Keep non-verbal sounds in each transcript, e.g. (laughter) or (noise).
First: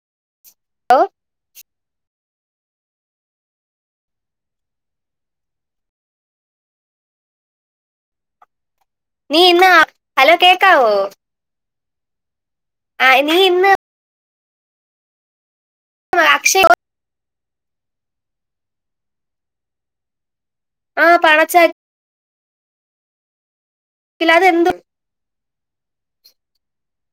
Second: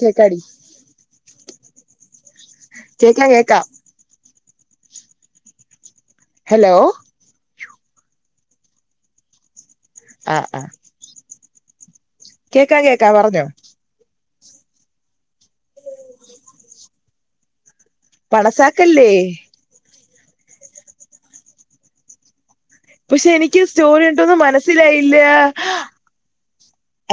കേക്കാടി (unintelligible) കേക്കാം കേക്കാം ഹെലോ നീ ഇന്നാ ഹലോ ആ ആ കേക്കാവോ കേക്കാം ആ കേക്കാം നീ പറഞ്ഞോ ഇന്ന് അക്ഷയ് പണസാക്കല്ലേ ആഹ് പണച്ചാ പക്ഷെ എനിക്കാ സ്റ്റോറി കണ്ട്ട്ടാെന്നും അതെന്തു മനസ്സിലായില്ലാ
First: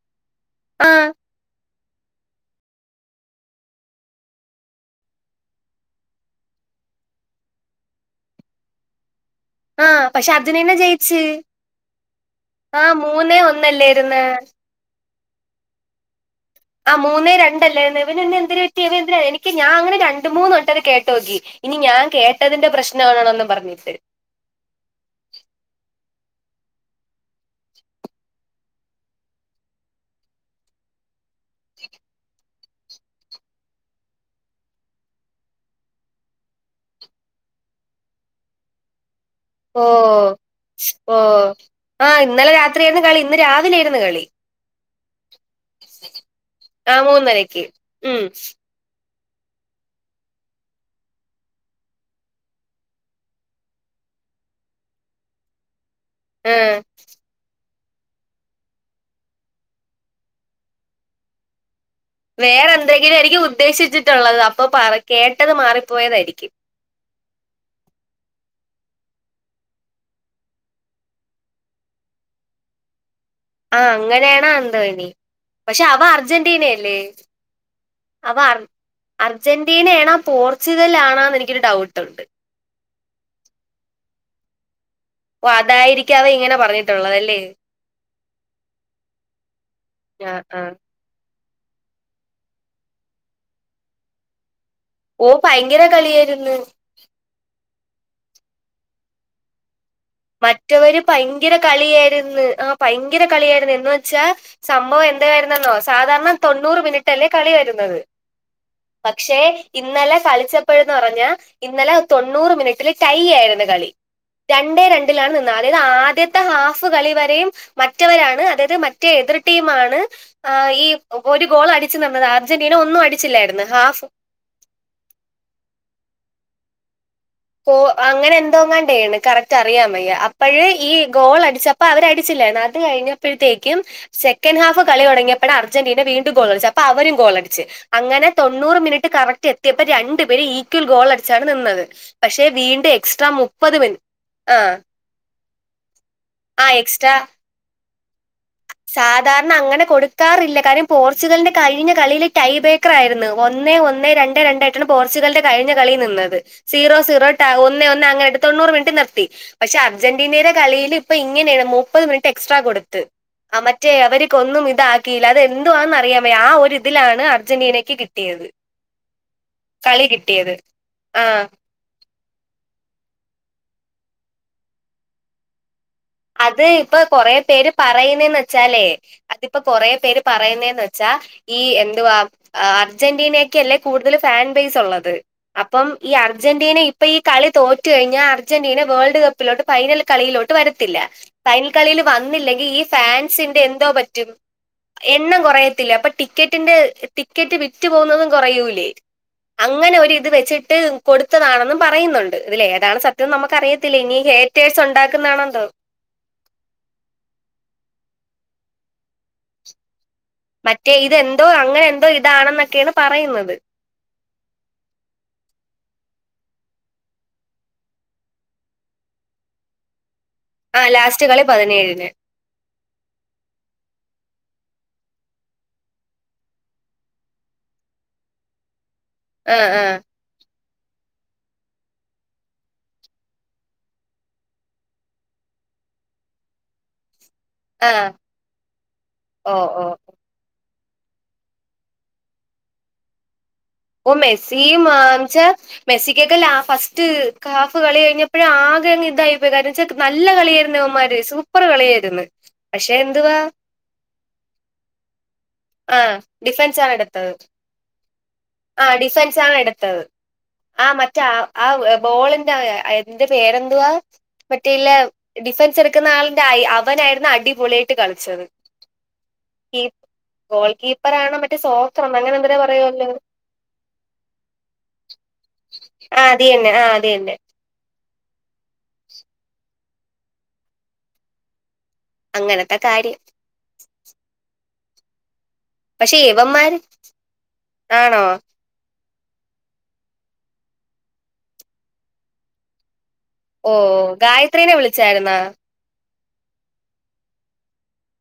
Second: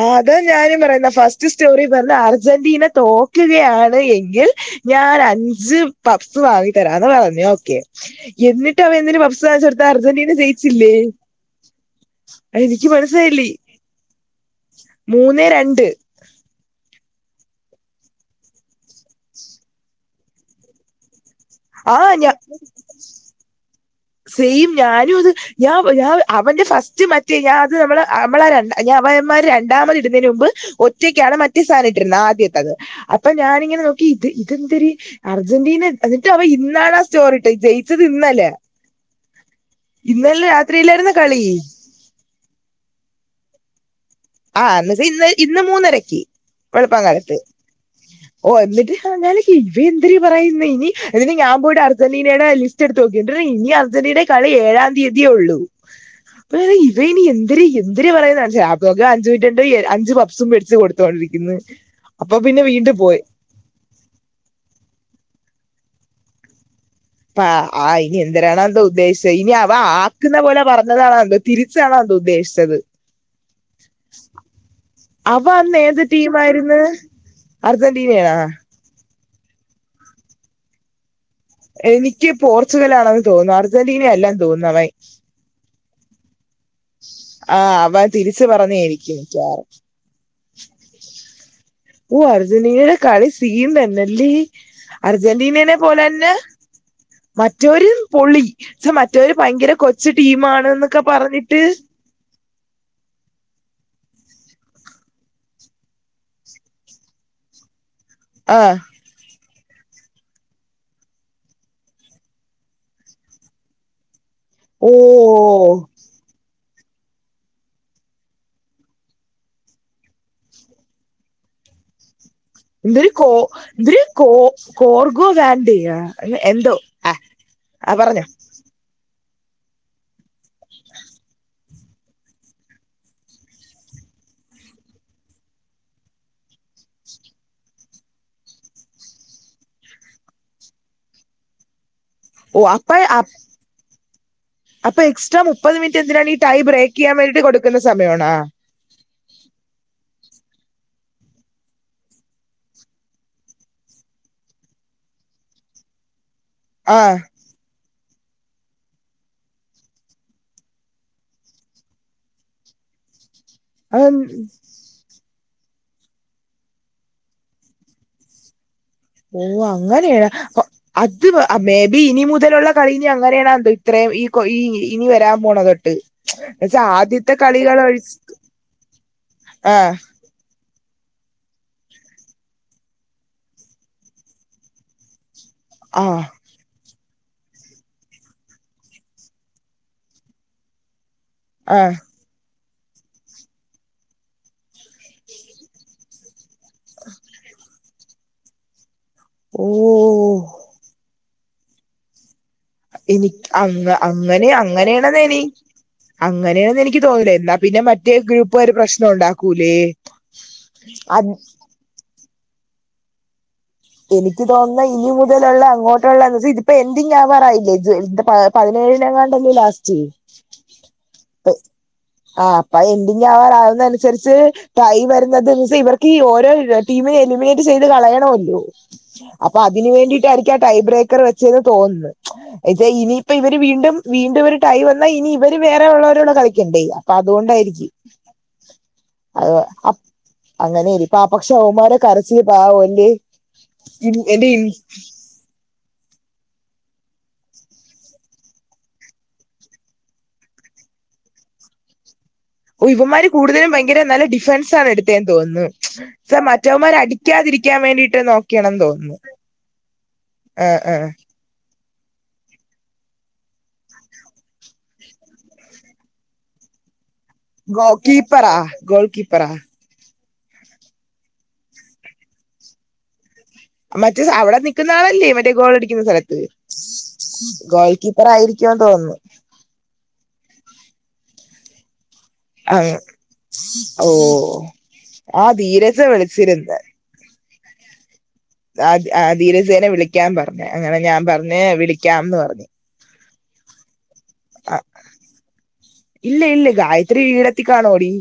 ആഹ് അതാ ഞാനും ആ പറയ്ന്നേ ഫസ്റ്റ് സ്റ്റോറി തന്നെ അർജന്റീന തോക്ക്കയാണ് എങ്കിൽ ഞാനഞ്ച് പപ്പ്സ് വാങ്ങി തരാന്ന് പറഞ്ഞു ഓക്കെ എന്നിട്ടവൻ എന്തിന് പപ്പ്സ് വാങ്ങിച്ച് ആ കൊട്ത്തേ പക്ഷെ അർജന്റീന ജയിച്ചില്ലേ ജയിച്ച് അത് ആ എനിക്ക് മൂന്നേ മനസ്സിലായില്ലേ ഒന്നല്ലേര്ന്ന് മൂന്നേ രണ്ട് ആഹ് മൂന്നേ രണ്ടല്ലേന്ന് ഇവെന് പിന്നെ എന്തെര് പെറ്റി ഇവൻ എന്തിനാ എനിക്ക് ഞാ അങ്ങനെ രണ്ട് മൂന്ന് വട്ടത് കേട്ടോക്കി ഇനി ആ ഞാൻ ഞാ കേട്ടതിന്റെ പ്രശ്നാണാേണെന്നും പറെഞ്ഞിട്ട് സെയിം ഞാനും അത് ഞാൻ ഞാ അവന്റെ ഫസ്റ്റ് മറ്റേ ഞാൻ അത് നമ്മള് നമ്മളെ രണ്ട ഞാൻ അവെന്മാര് രണ്ടാമത് ഇട്ന്നേയ്ന് മുമ്പ് ഒറ്റെയ്ക്കാണ് മറ്റേ സാനം ഇട്ടിര്ന്നേ ആദ്യത്തത് അപ്പം ഞാനിങ്ങെനെ നോക്കി ഇത് ഇതെന്തെര് അർജന്റീന എന്നിട്ട് അവൻ ഇന്നാണാ സ്റ്റോറിട്ടേ ജയിച്ചെത് ഇന്നെലേ ഓഹ് രാത്രിയിലായിരുന്നു കളി ഓഹ് ആഹ് ഇന്നെലെ രാത്രിയാര്ന്ന് കളി ഇന്ന് രാവിലേയ്ര്ന്ന് കളി ആഹ് അന്നെച്ച ഇന്ന് ഇന്ന് മൂന്നരയ്ക്ക് ആ വെളുപ്പാൻ കാലത്ത് മൂന്നരക്ക് ഉം ഓഹ് എന്നിട്ട് ആഹ് ഞാന് ഇവ എന്തെര് പറയ്ന്നെ ഇനി എന്നിട്ട് ഞാം പോയിട്ട് അർജെന്റീനേടെ ലിസ്റ്റെട്ത്ത് നോക്കി എന്തെര് ഡാ ഇനി അർജെന്റീനെ കളി ഏഴാം തിയ്യെതിയെ ഒള്ളൂ ആ പ്പ (unintelligible) ഇവ ഇനി എന്തെര് എന്തെര് പറയ്ന്നേ (unintelligible) പ്പോ രോ അഞ്ച് മിൻറ്റോണ്ട് എ അഞ്ച് പപ്പ്സും മേടിച്ച് കൊട്ത്തോണ്ട്‌രിക്ക്ന്ന് വേറെ എന്തെങ്കിലും ആയിരിയ്ക്കും ഉദ്ദേശിച്ചിട്ടുള്ളത് അപ്പോ പറ കേട്ടെത് മാറിപ്പോയതായ്രിക്കും ആഹ് ആഹ് ഇനി എന്തെരാണോ എന്തോ ഉദ്ദേശ്‌ച്ചേ ഇനി അവ ആക്ക്ന്ന പോലെ പർഞ്ഞതാണോ എന്തോ തിരിച്ചാണോ അത് ഉദ്ദേശ്‌ച്ചെത് ആഹ് അങ്ങനെയേണോ എന്തോനി അവ പക്ഷെ അവ അർജന്റീനെയെല്ലേ അർജെന്റീനേ ആഹ് അർജെന്റീനേണാ പോർച്ച്ഗല്ലാണാന്നെനി എനിയ്ക്ക് പോർച്ച്ഗല്ലാണെന്ന് തോന്നുന്നു അർജെന്റീന എല്ലാന്ന് തോന്നുന്നു അവൻ ഒഹ് അതായിരിക്കും അവൻ ഇങ്ങെനെ പറഞ്ഞി ആഹ് അവൻ തിരിച്ച് പറഞ്ഞേയ്രിക്കും മിയ്ക്കവാറും ഞാ ആഹ് ഓഹ് അർജെന്റീനെടെ കളി സീൻ തന്നെല്ലേ ഓ അർജെന്റീനേനെ ഭയങ്കര പോലെ തന്നെ കളിയായിരുന്നു മറ്റവര് പൊളി ച് മറ്റവര് ഭയ്ങ്കെര കൊ മറ്റവര് പയ്ങ്കര കളിയായ്ര്ന്ന് ആഹ് പയ്ങ്കര കളിയായ്ര്ന്ന് എന്ന് വെച്ചാ സംഭവം എന്തെരായ്ര്ന്നെന്നോ സാധാര്ണ തൊണ്ണൂറ് മിനിറ്റെല്ലേ കളി വെര്ന്നത് ആഹ് പക്ഷെ ഇന്നലെ കളിച്ചപ്പഴ്ന്ന് പറഞ്ഞാ ഇന്നലെ തൊണ്ണൂറ് മിനിട്ടില് ടൈയായ്ര്ന്ന് കളി രണ്ടേ ഓ രൺ അതായെത് ആദ്യെത്തെ ഹാഫ് കളി വരേം മറ്റെവെരാണ് അതായെത് മറ്റേ എതിർ ടീമാണ് ആഹ് ഈ ഒരു ഗോളടിച്ച് ന്‌ന്നെത് അർജെന്റീന ഒന്നും എന്തൊരു കോ അടിച്ചില്ലായ്ര്ന്ന് എന്തൊരു ഹാഫ് കോ കോർഗോ വേണ്ടെയാ (unintelligible) എന്തോ ആ കോ ആ പറഞ്ഞോ അങ്ങനെ ന്തോ ആണ്ടെണ് കറക്റ്റ് അറിയാൻ വയ്യ അപ്പഴ് ഈ ഗോൾ അടിച്ചപ്പോ അവര് അടിച്ചില്ലയിരുന്നു അത് കഴിഞ്ഞപ്പഴ്ത്തേക്കും സെക്കൻഡ് ഹാഫ് കളിതോടങ്ങിയപ്പോഴ അർജന്റീന വീണ്ടും ഗോളടിച്ചു അപ്പ അവരും ഗോളടിച്ച് അങ്ങനെ തൊണ്ണൂറ് മിനിറ്റ് കറക്റ്റ് എത്തിയപ്പ രണ്ടു പേരും ഈക്വൽ ഗോൾ അടിച്ചാണ് നിന്നത് പക്ഷെ ഓ വീണ്ടും എക്സ്ട്രാ മുപ്പത് മിന് അപ്പ എക്സ്ട്രാ മുപ്പത് മിനിറ്റ് എന്തിനാണ് ഈ ടൈ ആ ബ്രേക്കേയ്യാൻ വേണ്ടിട്ട് കൊടുക്കുന്ന സമയം ആണോ സാധാര്ണ അങ്ങന കൊടുക്കാറില്ല കാര്യം പോർച്ചുഗൽന്റെ കഴിഞ്ഞ കളീല് ടൈബേ ക്രായിര്ന്നു ഒന്നേ ഒന്നേ രണ്ടേ രണ്ടായിട്ടാണ് പോർച്ചുഗലിന്റെ കഴിഞ്ഞ കളി നിന്നത് സീറോ സീറോ ആ ഒന്നേ ഒന്നേ അങ്ങനെട്ട് തൊണ്ണൂറ് മിനുറ്റ് നിർത്തി പക്ഷെ അർജന്റീനയുടെ കളിയില് പ്പൊ ഇങ്ങനെയാണ് മുപ്പത് മിനിറ്റ് എക്സ്ട്രാ കൊടുത്ത് ആ മറ്റേ അവർക്കൊന്നും ഇത കീല അതെന്തുവാണന്ന്റിയാമേ ആ ഒരു തിലാണ് അർജന്റീനക്ക് കിട്ടിയത് ഓഹ് കളി അങ്ങനെയാ കിട്ടിയത് അത് ആ അ മേ ബി ഇനി മുതലുള്ള കളിഞ്ഞിഅങ്ങനെയണ എന്ത് ഇത്രയും ഈ ഈ ഇനി വരാൻ പോണതൊട്ട് അത് ഇപ്പൊ കൊറെ പേര് പറയുന്നേന്ന് ച്ചാലേ അതിപ്പോ ആ കൊറ പേര് പറയുന്നേന്ന് വെച്ചാ ഈ എന്തുവ അർജന്റീനയ്ക്കല്ലേ കൂടുതല് ഫാൻ ബേസുള്ളത് അപ്പം ആ ഈ അർ ജന്റീന ഇപ്പോ ഈ കളി തോറ്റുഴിഞ്ഞാ അർന്റീന വേൾഡ് കപ്പിലോട്ട് ഫൈനൽകളിയിലോട്ട് വരു തില്ല ഫൈനൽ ആ കളീല് വന്നില്ലെങ്കി ഈ ഫാൻസിന്റെ എന്തോ പറ്റും എണ്ണം കുറയത്തില്ല അപ്പൊ ടിക്കറ്റിന്റെ ടിക്കറ്റ് വിറ്റു പോകുന്നതും കുറയൂലേ ഓ അങ്ങനൊരിത് വെച്ചിട്ട് കൊടുത്തതാണെന്നും പറയുന്നു ഇതിലേതാണ് സത്യം എനിക്ക് അങ്ങ നമ്മക്കറിയത്തില്ല ഇനിങ്കി ഹേറ്റേഴ്സ് ഉണ്ടാക്കുന്നാണോ ന്തോ അങ്ങനെയാന്നെനിക്ക് തോന്നല എന്നാ പിന്നെ മറ്റേ ഗ്രൂപ്പാര് പ്രശ്നം ഉണ്ടാക്കൂലേ മറ്റേ അത് ഇതെന്തോ അങ്ങനെന്തോ ഇതാണെന്നൊക്കേണ് പറയുന്നത് എനിക്ക് തോന്ന ഇനി മുതല്ള്ള അങ്ങോട്ട്ള്ള എൻസി ഇത്പെൻഡിങ്ങാവാറായില്ലേ (unintelligible) പതിനേഴിനങ്ങാണ്ടല്ലേ ലാസ്റ്റ് ആഹ് ലാസ്റ്റ് കളി പതിനേഴിന് ആഹ് അപ്പ എൻഡിംഗാവാനാവുന്നൻസ്ര്ച് ടൈമരുന്നത് നുസി ഇവർക്ക് ഈ ഓരോര ടീമിനേം എലിമിനേറ്റ് ചെയ്ത് കളയാണോല്ലോ ആ അപ്പൊ ആ അതിന് വേണ്ടിട്ടായിരിക്കാം ടൈംബ്രേക്കർ വെചേന്ന് തോനന്ന് ഇത് ഇനിയിപ്പ ഇവര് വീണ്ടും വീണ്ടുമൊരു ടൈ വന്നാ ഇനി ഇവര് വേറെ ഉള്ളോരോട് കളിക്കണ്ടേ അപ്പൊ അതുകൊണ്ടായിരി ആ ഓ അഹ് ഓ അപ് അങ്ങനെല്ലിപ്പാ പക്ഷെ മ്മാടെ കരച്ചി പാവോല്ലേ ഓഹ് മെസ്സിയും മാംച്ച മെസ്സിക്കൊക്കെല്ലാ ഫസ്റ്റ് കാഫ് കളി കഴിഞ്ഞപ്പഴ് ആകെങ്ങ് ഇതായിപ്പോയി ചക്ക് നല്ല കളിയായിരുന്നവന്മാര് സൂപ്പർ കളിയായിരുന്നു ഓ പക്ഷെ ഇവമാര് എന്തുവാ കൂടുതലും ഭയങ്കര നല്ല ഡിഫൻസ് ആണ് എടുത്തേന്ന് തോന്നുന്നു ആ സ ഡിഫൻസ് ആണ് മറ്റവന്മാര് എടുത്തത് അടിക്കാതിരിക്കാൻ വേണ്ടിട്ട് നോക്കിയണം ആ തോന്നുന്നു ഡിഫൻസ് ആണ് എടുത്തത് ആഹ് ആ ആഹ് മറ്റേ ആ ആ ബോളിന്റെ എന്ത് പേരെന്തുവാ മറ്റെയ്ല് ഡിഫൻസ് എടുക്കുന്ന ആളന്റെ ആ അവനായിരുന്ന അടി ഗോ കീപ്പറ ഗോൾ കിപ്പറ ഗോൾകീപ്പറാണോ മറ്റേ സോഫ്ർ അങ്ങനെന്തരോ പറയൂല്ലോ മറ്റേ അവിടെ നിക്കുന്ന ആളല്ലേ മറ്റേ ഗോൾടിക്കുന്ന ആ സ്ഥലത്ത് അത് തന്നെ ആ അത് തന്നെ ഗോൾ കി പറായിരിക്കുംന്ന് തോന്ന്ന്നു അങ്ങനത്തെ ആഹ് കാര്യം ഓ ആഹ ദീരെ പക്ഷെ ഇവന്മാര് ആണോ? ആ ആ ധീരസേന വിളിക്കാൻ പറഞ്ഞ അങ്ങനെ ഞാൻ പറഞ്ഞ വിളിക്കാംന്ന് പറഞ്ഞ് ഓ ഗായത്രീനെ ആഹ് വിളിച്ചായിരുന്നാ? ഇല്ല ഇല്ല ഗായത്രി വീടത്തിക്കാണോടി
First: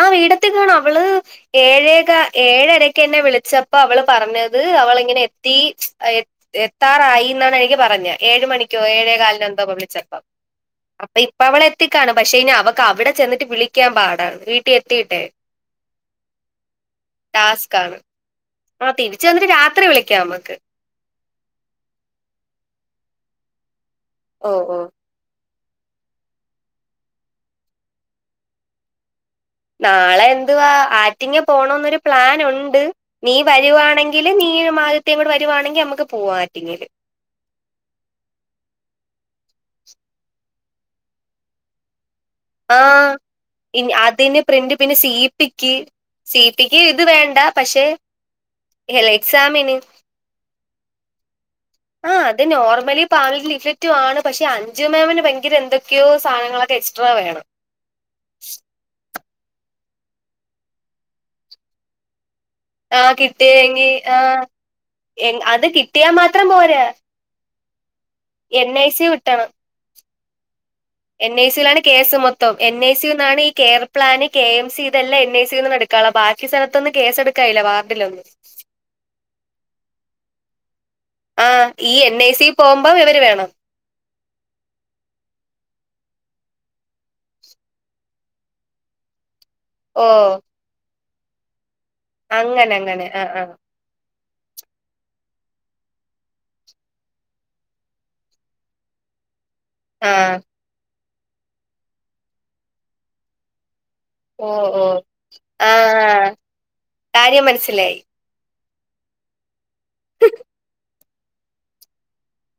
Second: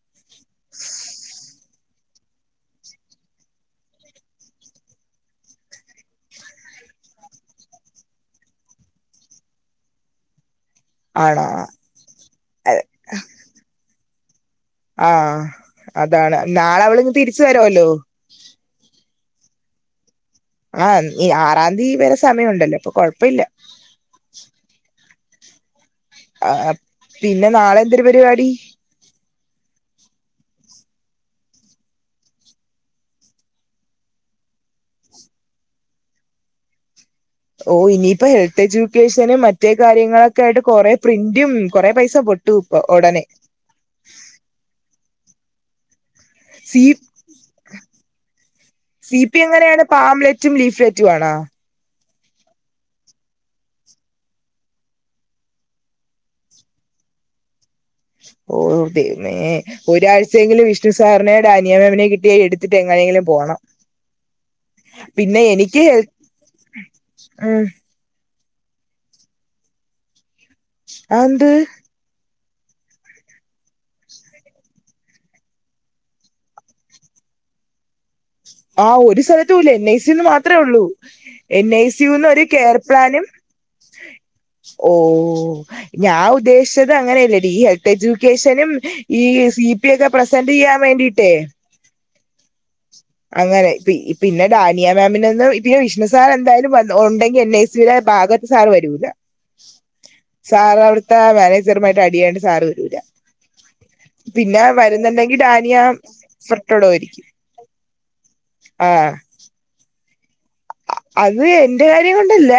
ആ വീടെത്തി കാണോ അവള് ഏഴേക്കെ ഏഴരക്ക എന്നെ വിളിച്ചപ്പോ അവള് പറഞ്ഞത് അവളിങ്ങനെ എത്തി എ എത്താറായി എന്നാണ് എനിക്ക് പറഞ്ഞത് ഏഴ് മണിക്കോ ഏഴേ കാലി എന്തോ വിളിച്ചപ്പം അപ്പൊ ഇപ്പ ആണോ അവള എത്തിക്കാണ് പക്ഷേ ഇനി അവക്ക് അവിടെ ചെന്നിട്ട് വിളിക്കാൻ പാടാണ് വീ ആ അതാണ്. നാളെ അവൾ തിരിച്ചു ടാസ്ക് വരോല്ലോ. ആണ് ആ തിരിച്ച് അവർ രാത്രി വിളിക്കാം നമ്മക്ക്. ആഹ. ഈ ആറാംന്തി വരെ സമയണ്ടല്ലോ അപ്പൊ കൊഴപ്പല്ല. ഓ ഓ. ആ പിന്നെ നാളെ എന്തൊരു പരിപാടി? നാളെ എന്തുവാ ആറ്റിങ്ങ പോണന്നൊരു പ്ലൻ ഉണ്ട്. നീ വരുവാണെങ്കിൽ നീ ആദ്യത്തേ കൂടെ വരുവാണെങ്കിൽ നമ്മുക്ക് പോവാ ആറ്റിങ്ങല്. ഓ ഇനിയിപ്പോ ഹെൽത്ത് എഡ്യൂക്കേഷനും മറ്റേ കാര്യങ്ങളൊക്കെ ആയിട്ട് കൊറെ പ്രിന്റും കൊറെ പൈസ പൊട്ടു- ട്ടുപ്പ ആഹ് ഉടനെ. ഇനി അതിന് പ്രിന്റ് പിന്നെ സി പിക്ക്. സി പിക്ക് ഇത് വേണ്ട. പക്ഷെ, സി പി എക്സാമിന് എങ്ങനെയാണ് പാംലെറ്റും ലീഫ്ലെറ്റും ആണോ? ആ. അത് നോർമലി പാമും ലീഫക്റ്റ ആണ്. പക്ഷെ അഞ്ചു മേമ്ന് ഭയങ്കര എന്തൊക്ക. ഒക്കെയോ സാധനങ്ങളൊക്കെ എക്സ്ട്രാ വേണം. ഓ പിന്നേ. ഒരാഴ്ചയെങ്കിലും വിഷ്ണു സാറിനെ ഡാനിയമേമ്നെ കിട്ടിയ എടു- ത്തിട്ട് ആഹ് എങ്ങനെങ്കിലും പോണം. കിട്ടിയെങ്കി ആഹ് പിന്നെ അത് എനിക്ക്- കിട്ടിയാ മാത്രം പോരാ ഉം. എൻ ഐ സി വിട്ടണം. എൻ ഐ അതെന്ത് സിയിലാണ് കേസ് മൊത്തം. എൻ ഐ സി ന്നാണ് ഈ care plan, K M C ഇതെല്ലാം എൻ ഐ സിന്ന് എടു - ബാക്കി സ്ഥലത്തൊന്ന് കേസെടുക്കായില്ല. വാർഡിലൊന്നും. ആഹ് ഒരു സ്ഥലത്തൂല്ല. എൻ ഐ സില് മാത്രേ ഉള്ളൂ. ആ. ഈ എൻ സിയുന്ന് ഐ ഒരു സി കെയർ പോകുമ്പോം പ്ലാന് ഇവര് വേണം. ഓ. ഞാൻ ഉദ്ദേശിച്ചത് അങ്ങനെല്ലടീ. ഈ ഹെൽത്ത് എഡ്യൂക്കേഷനും ഈ സ- ഓ ഒക്കെ പ്രസെന്റ് ചെയ്യാൻ വേണ്ടിയിട്ടേ? അങ്ങനെ അങ്ങനെ. ആ ആ അങ്ങനെ ഇപ്പി. പിന്നെ ഡാനിയാ മാമിനൊന്നും ഇപ്പ വിഷ്ണു സാർ എന്തായാലും ഉണ്ടെങ്കി എൻ ഐ സിടെ ഭാഗത്ത് സാർ വരൂല്ല. ആഹ് സാർ അവിടുത്തെ മാനേജറമായിട്ട് അടിയായേണ്ട് സാറ് വരൂല. ഓ പിന്നെ ഓ വരുന്നുണ്ടെങ്കി ആ ഡാനിയ ഫ്രട്ടോടയിരിക്കും. കാര്യം മനസ്സിലായി. ആഹ്. (inaudible) അത് എന്റെ കാര്യം കൊണ്ടല്ല.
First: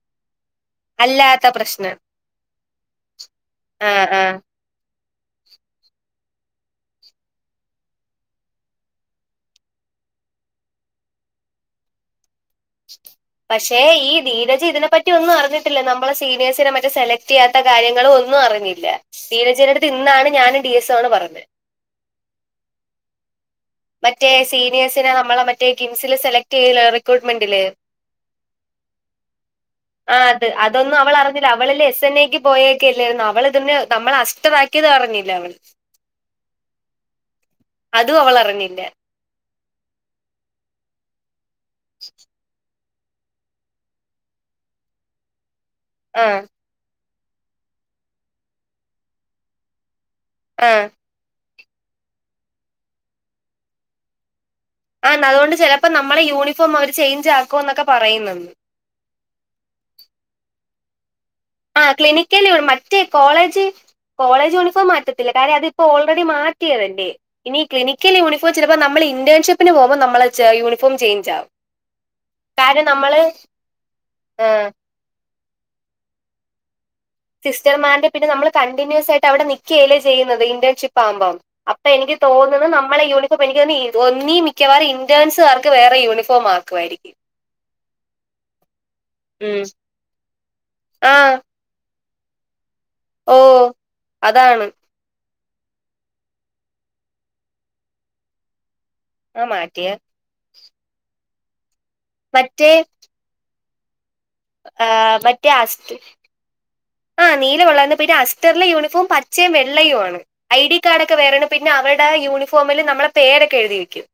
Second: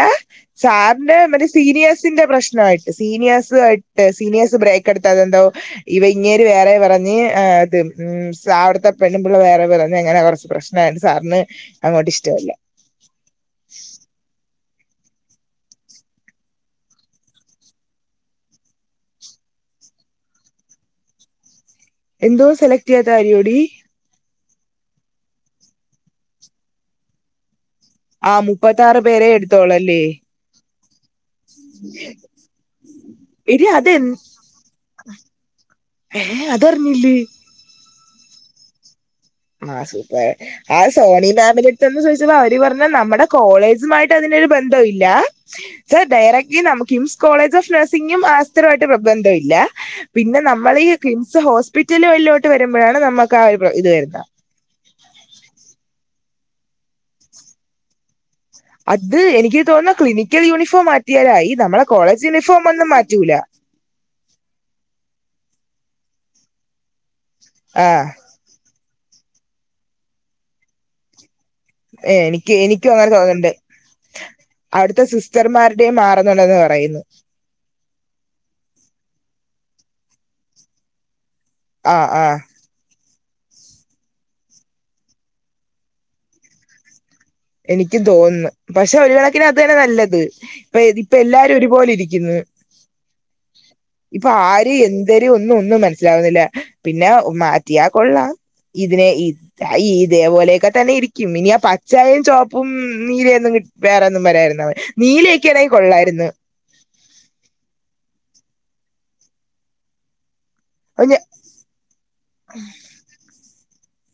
സാറിന്റെ അല്ലാത്ത മറ്റേ പ്രശ്നം സീനിയേഴ്സിന്റെ പ്രശ്നയിട്ട്. സീനിയേഴ്സ് ആ ആയിട്ട്. ആ സീനിയേഴ്സ് ബ്രേക്ക് എടുത്താ അതെന്തോ? ഇങ്ങേര് വേറെ പറഞ്. ഉ അവിടുത്തെ പെണ്ണുംപിള്ള വേറെ പറഞ്ഞു. അങ്ങനെ കുറച്ച് പ്രശ്നം. ആഹ് സാറിന് അങ്ങോട്ട് ഇഷ്ടവല്ല. പക്ഷെ ഈ ധീരജ് ഇതിനെപ്പറ്റി- പറ്റി ഒന്നും അറിഞ്ഞിട്ടില്ല. നമ്മളെ സീനിയേഴ്സിനെ മറ്റെ സെലക്ട് ചെയ്യാത്ത കാര്യങ്ങളും ഒന്നും അറിഞ്ഞില്ല. ധീരജ്നടുത്ത് ഇന്നാണ് ഞാനും ഡി എസ് ണ് പറഞ. എന്തോ സെലക്ട് ചെയ്യാത്ത കാരിയോടി? മറ്റേ സീനിയേഴ്സിനെ നമ്മളെ മറ്റേ കിംസില് സെലക്ട് ചെയ്ല്ലെ റിക്രൂട്ട്മെന്റില്. ആ മുപ്പത്താറ് പേരെ എടുത്തോളല്ലേ ആഹ് അത്. അതൊന്നും അവളറിഞ്ഞില്ല. അവളല്ല എസ് എൻ എക്ക്. പോയൊക്കെല്ലായിരുന്നോ. അവള് എടി ഇതിന് അതെ നമ്മൾ അഷ്ടറക്കിയത് അറഞ്ഞില്ല അവള്. ഏഹ് അതറിഞ്ഞില്ലേ? അതും അവളറിഞ്ഞില്ല. ആഹ് സൂപ്പർ. ആ സോണി മാമിനടുത്തന്ന് ചോദിച്ചപ്പോ അവര് പറഞ്ഞു. നമ്മുടെ കോളേജുമായിട്ട് അതിനരു ബന്ധം ഇല്ല. സൊ ആ ഡയറക്റ്റ്ലി നമു- കോളേജ് ഓഫ് നഴ്സിംഗും ആസ്ഥത്രമായിട്ട് ബന്ധമില്ല. പിന്നെ ആ നമ്മൾ ഈ- കിംസ് ഹോസ്പിറ്റലുഴിലോട്ട് വരുമ്പോഴാണ് നമ്മുക്ക് ആ ഒരു ഇത് വരുന്നത്. ആഹ്ന്ന് അത് കൊണ്ട് ചിലപ്പോ ന മ്മള് യൂണിഫോം അവര് ചേഞ്ച് ആക്കുമെന്നൊക്കെ പറയുന്നെന്ന്. അത് എനിക്ക് തോന്നുന്നു ക്ലിനിക്കൽ യൂണിഫോം മാറ്റിയാലായി. ആ നമ്മളെ കോളേജ് ക്ലിനിക്കൽ യൂണിഫോം ഒന്നും മറ്റേ മാറ്റൂല. കോളേജ് കോളേജ് യൂണിഫോം മാറ്റത്തില്ല. കാരണം അതിപ്പോൾ ഓൾറെഡി മാറ്റിയതല്ലേ. ഇനി ആ ക്ലിനിക്കൽ യൂണി ഫോം ചിലപ്പോ നമ്മൾ ഇന്റേൺഷിപ്പിന് പോകുമ്പോ നമ്മളെ യൂണിഫോം ച ചേഞ്ച് ആവും. ഏഹ് എനിക്ക് കാര്യം എനിക്കും അങ്ങനെ നമ്മള് തോന്നണ്ട്. അടു ത്തെ സിസ്റ്റർമാരുടെയും മാറുന്നുണ്ടെന്ന് പറയുന്നു. സിസ്റ്റർമാരുടെ പിന്നെ നമ്മൾ കണ്ടിന്യൂസ് ആയിട്ട് അവിടെ നിക്കയല്ലേ ചെയ്യുന്നത് ഇന്റേൺഷിപ്പ് ആവുമ്പോം. അപ്പൊ ആ എനിക്ക് ആ തോന്നണ് നമ്മളെ യൂണി ഫോം എനിക്കു തോന്നി ഒന്നീ മിക്കവാറും ഇന്റേൻസുകാർക്ക് വേറെ യൂണിഫോം ആക്കുമായിരിക്കും. എനിക്കും തോന്നുന്ന്. പക്ഷെ ഒരു കണക്കിന് അതു ഉം തന്നെ നല്ലത്. ഇപ്പ ആ ഇപ്പൊ എല്ലാരും ഒരുപോലെരി ക്കുന്ന്. ഓ ഇപ്പൊ അതാണ് ആര് എ ന്തര് ഒന്നും ഒന്നും മനസ്സിലാവുന്നില്ല. പിന്നെ മാറ്റിയാ കൊള്ളാം. ഇതിനെ ഇത ആ മാറ്റിയ ഇതേ പോലെയൊക്കെ തന്നെ ഇരിക്കും. ഇനി ആഹ് പച്ചായും ചുവപ്പും മറ്റേ നീലയൊന്നും കി വേറൊന്നും വരാതിരുന്നാ. നീലയൊക്കെയാണേ കൊള്ളായിരുന്ന്. ആഹ് നീല കൊള്ളായിരുന്ന്. പിന്നെ അസ്റ്ററിലെ യൂണിഫോം പച്ചയും വെള്ളയും ആണ്. ഐ ഡി കാർഡ് ഒക്കെ വേറെയാണ്. പിന്നെ അവരുടെ യൂണിഫോമിൽ നമ്മളെ പേരൊക്കെ എഴുതി വയ്ക്കും.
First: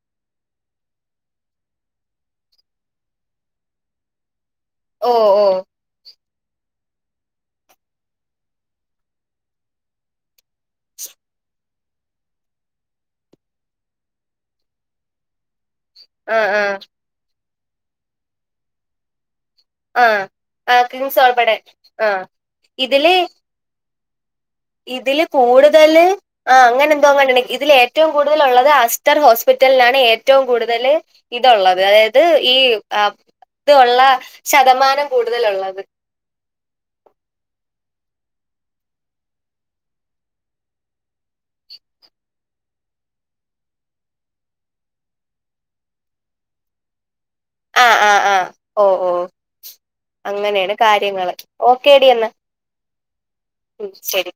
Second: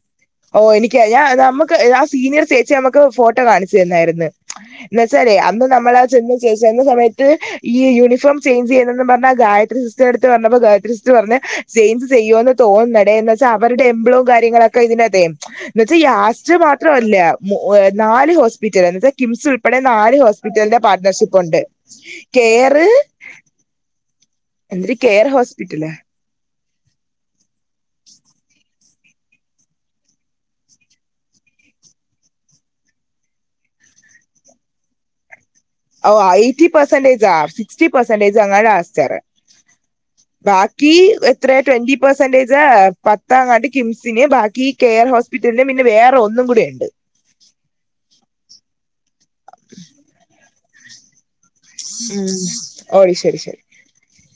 ഓഹ് എനിക്ക് ഞാൻ നമുക്ക് ആഹ് സീനിയർ ചേച്ചി നമുക്ക് ഫോട്ടോ കാണിച്ചു തന്നായിരുന്നു. ഓ എന്നുവെച്ചാലേ ഓ അന്ന് നമ്മളാ ചെന്ന് ചെന്ന സമയത്ത് ഈ യൂണിഫോം ചെയ്ഞ്ച് ചെയ്യണന്നും പറഞ്ഞ് ഗായത്രി സിസ്റ്റർടെടുത്ത് പറഞ്ഞപ്പോ ഗായത്രി സിസ്റ്റർ പറഞ്ഞ് ചെയ്ഞ്ച് ചെയ്യൂന്ന് തോന്നുന്നടേ എന്ന് വെച്ചാ അവരുടെ എംബ്ലോവും കാര്യങ്ങളൊക്കെ ഇതിന ത്തെ എന്നു വെച്ചാ ഈ ആ ആസ്‌റ്റർ ആ മാത്രമല്ല മോ നാല് ഹോസ്പിറ്റൽ എന്നുവെച്ചാ കിംസ് ഉൾപ്പെടെ ആ നാല് ആ ഹോസ്പിറ്റലിന്റെ കിങ്സ് പാർട്ട്ണർഷിപ്പ് ഉൾപ്പെടെ ഉണ്ട്. ആ കെയറ് ഇതില് ഇതില് കെയർ ഹോസ്പിറ്റല് കൂടുതല് ആഹ് അങ്ങനെ എന്തോങ്ങാണ്ട് ഉണ്ട്. ഇതില് ഏറ്റവും കൂടുതൽ ഉള്ളത് ആസ്റ്റർ ഹോസ്പിറ്റലിലാണ് ഏറ്റവും കൂടുതല് ഇതുള്ളത്. അതായത് ഈ ആഹ് ഇത് ഉള്ള ശതമാനം കൂടുതലുള്ളത്. ഓഹ് എയ്റ്റി പെർസെന്റേജാ സിസ്റ്റി പേഴ്‌സ്ൻ്റേജാ എങ്ങാനും ആസ്റ്ററ്. ബാക്കി എത്രേ ട്വന്റി പെർസെന്റേജ് പത്തെങ്ങാണ്ട് കിംസിന്. ബാക്കി കെയർ ഹോസ് പിറ്റലിന് പിന്നെ വേറെ ഒന്നും കൂടി ഇണ്ട്. ആഹ് ആഹ് ആഹ് ഓഹ് ഓഹ് അങ്ങനെയാണ് കാര്യങ്ങള്. ഓക്കേടി ഉം എന്നാ ഓഹ് ശരി ശരി. ഉം ശരി.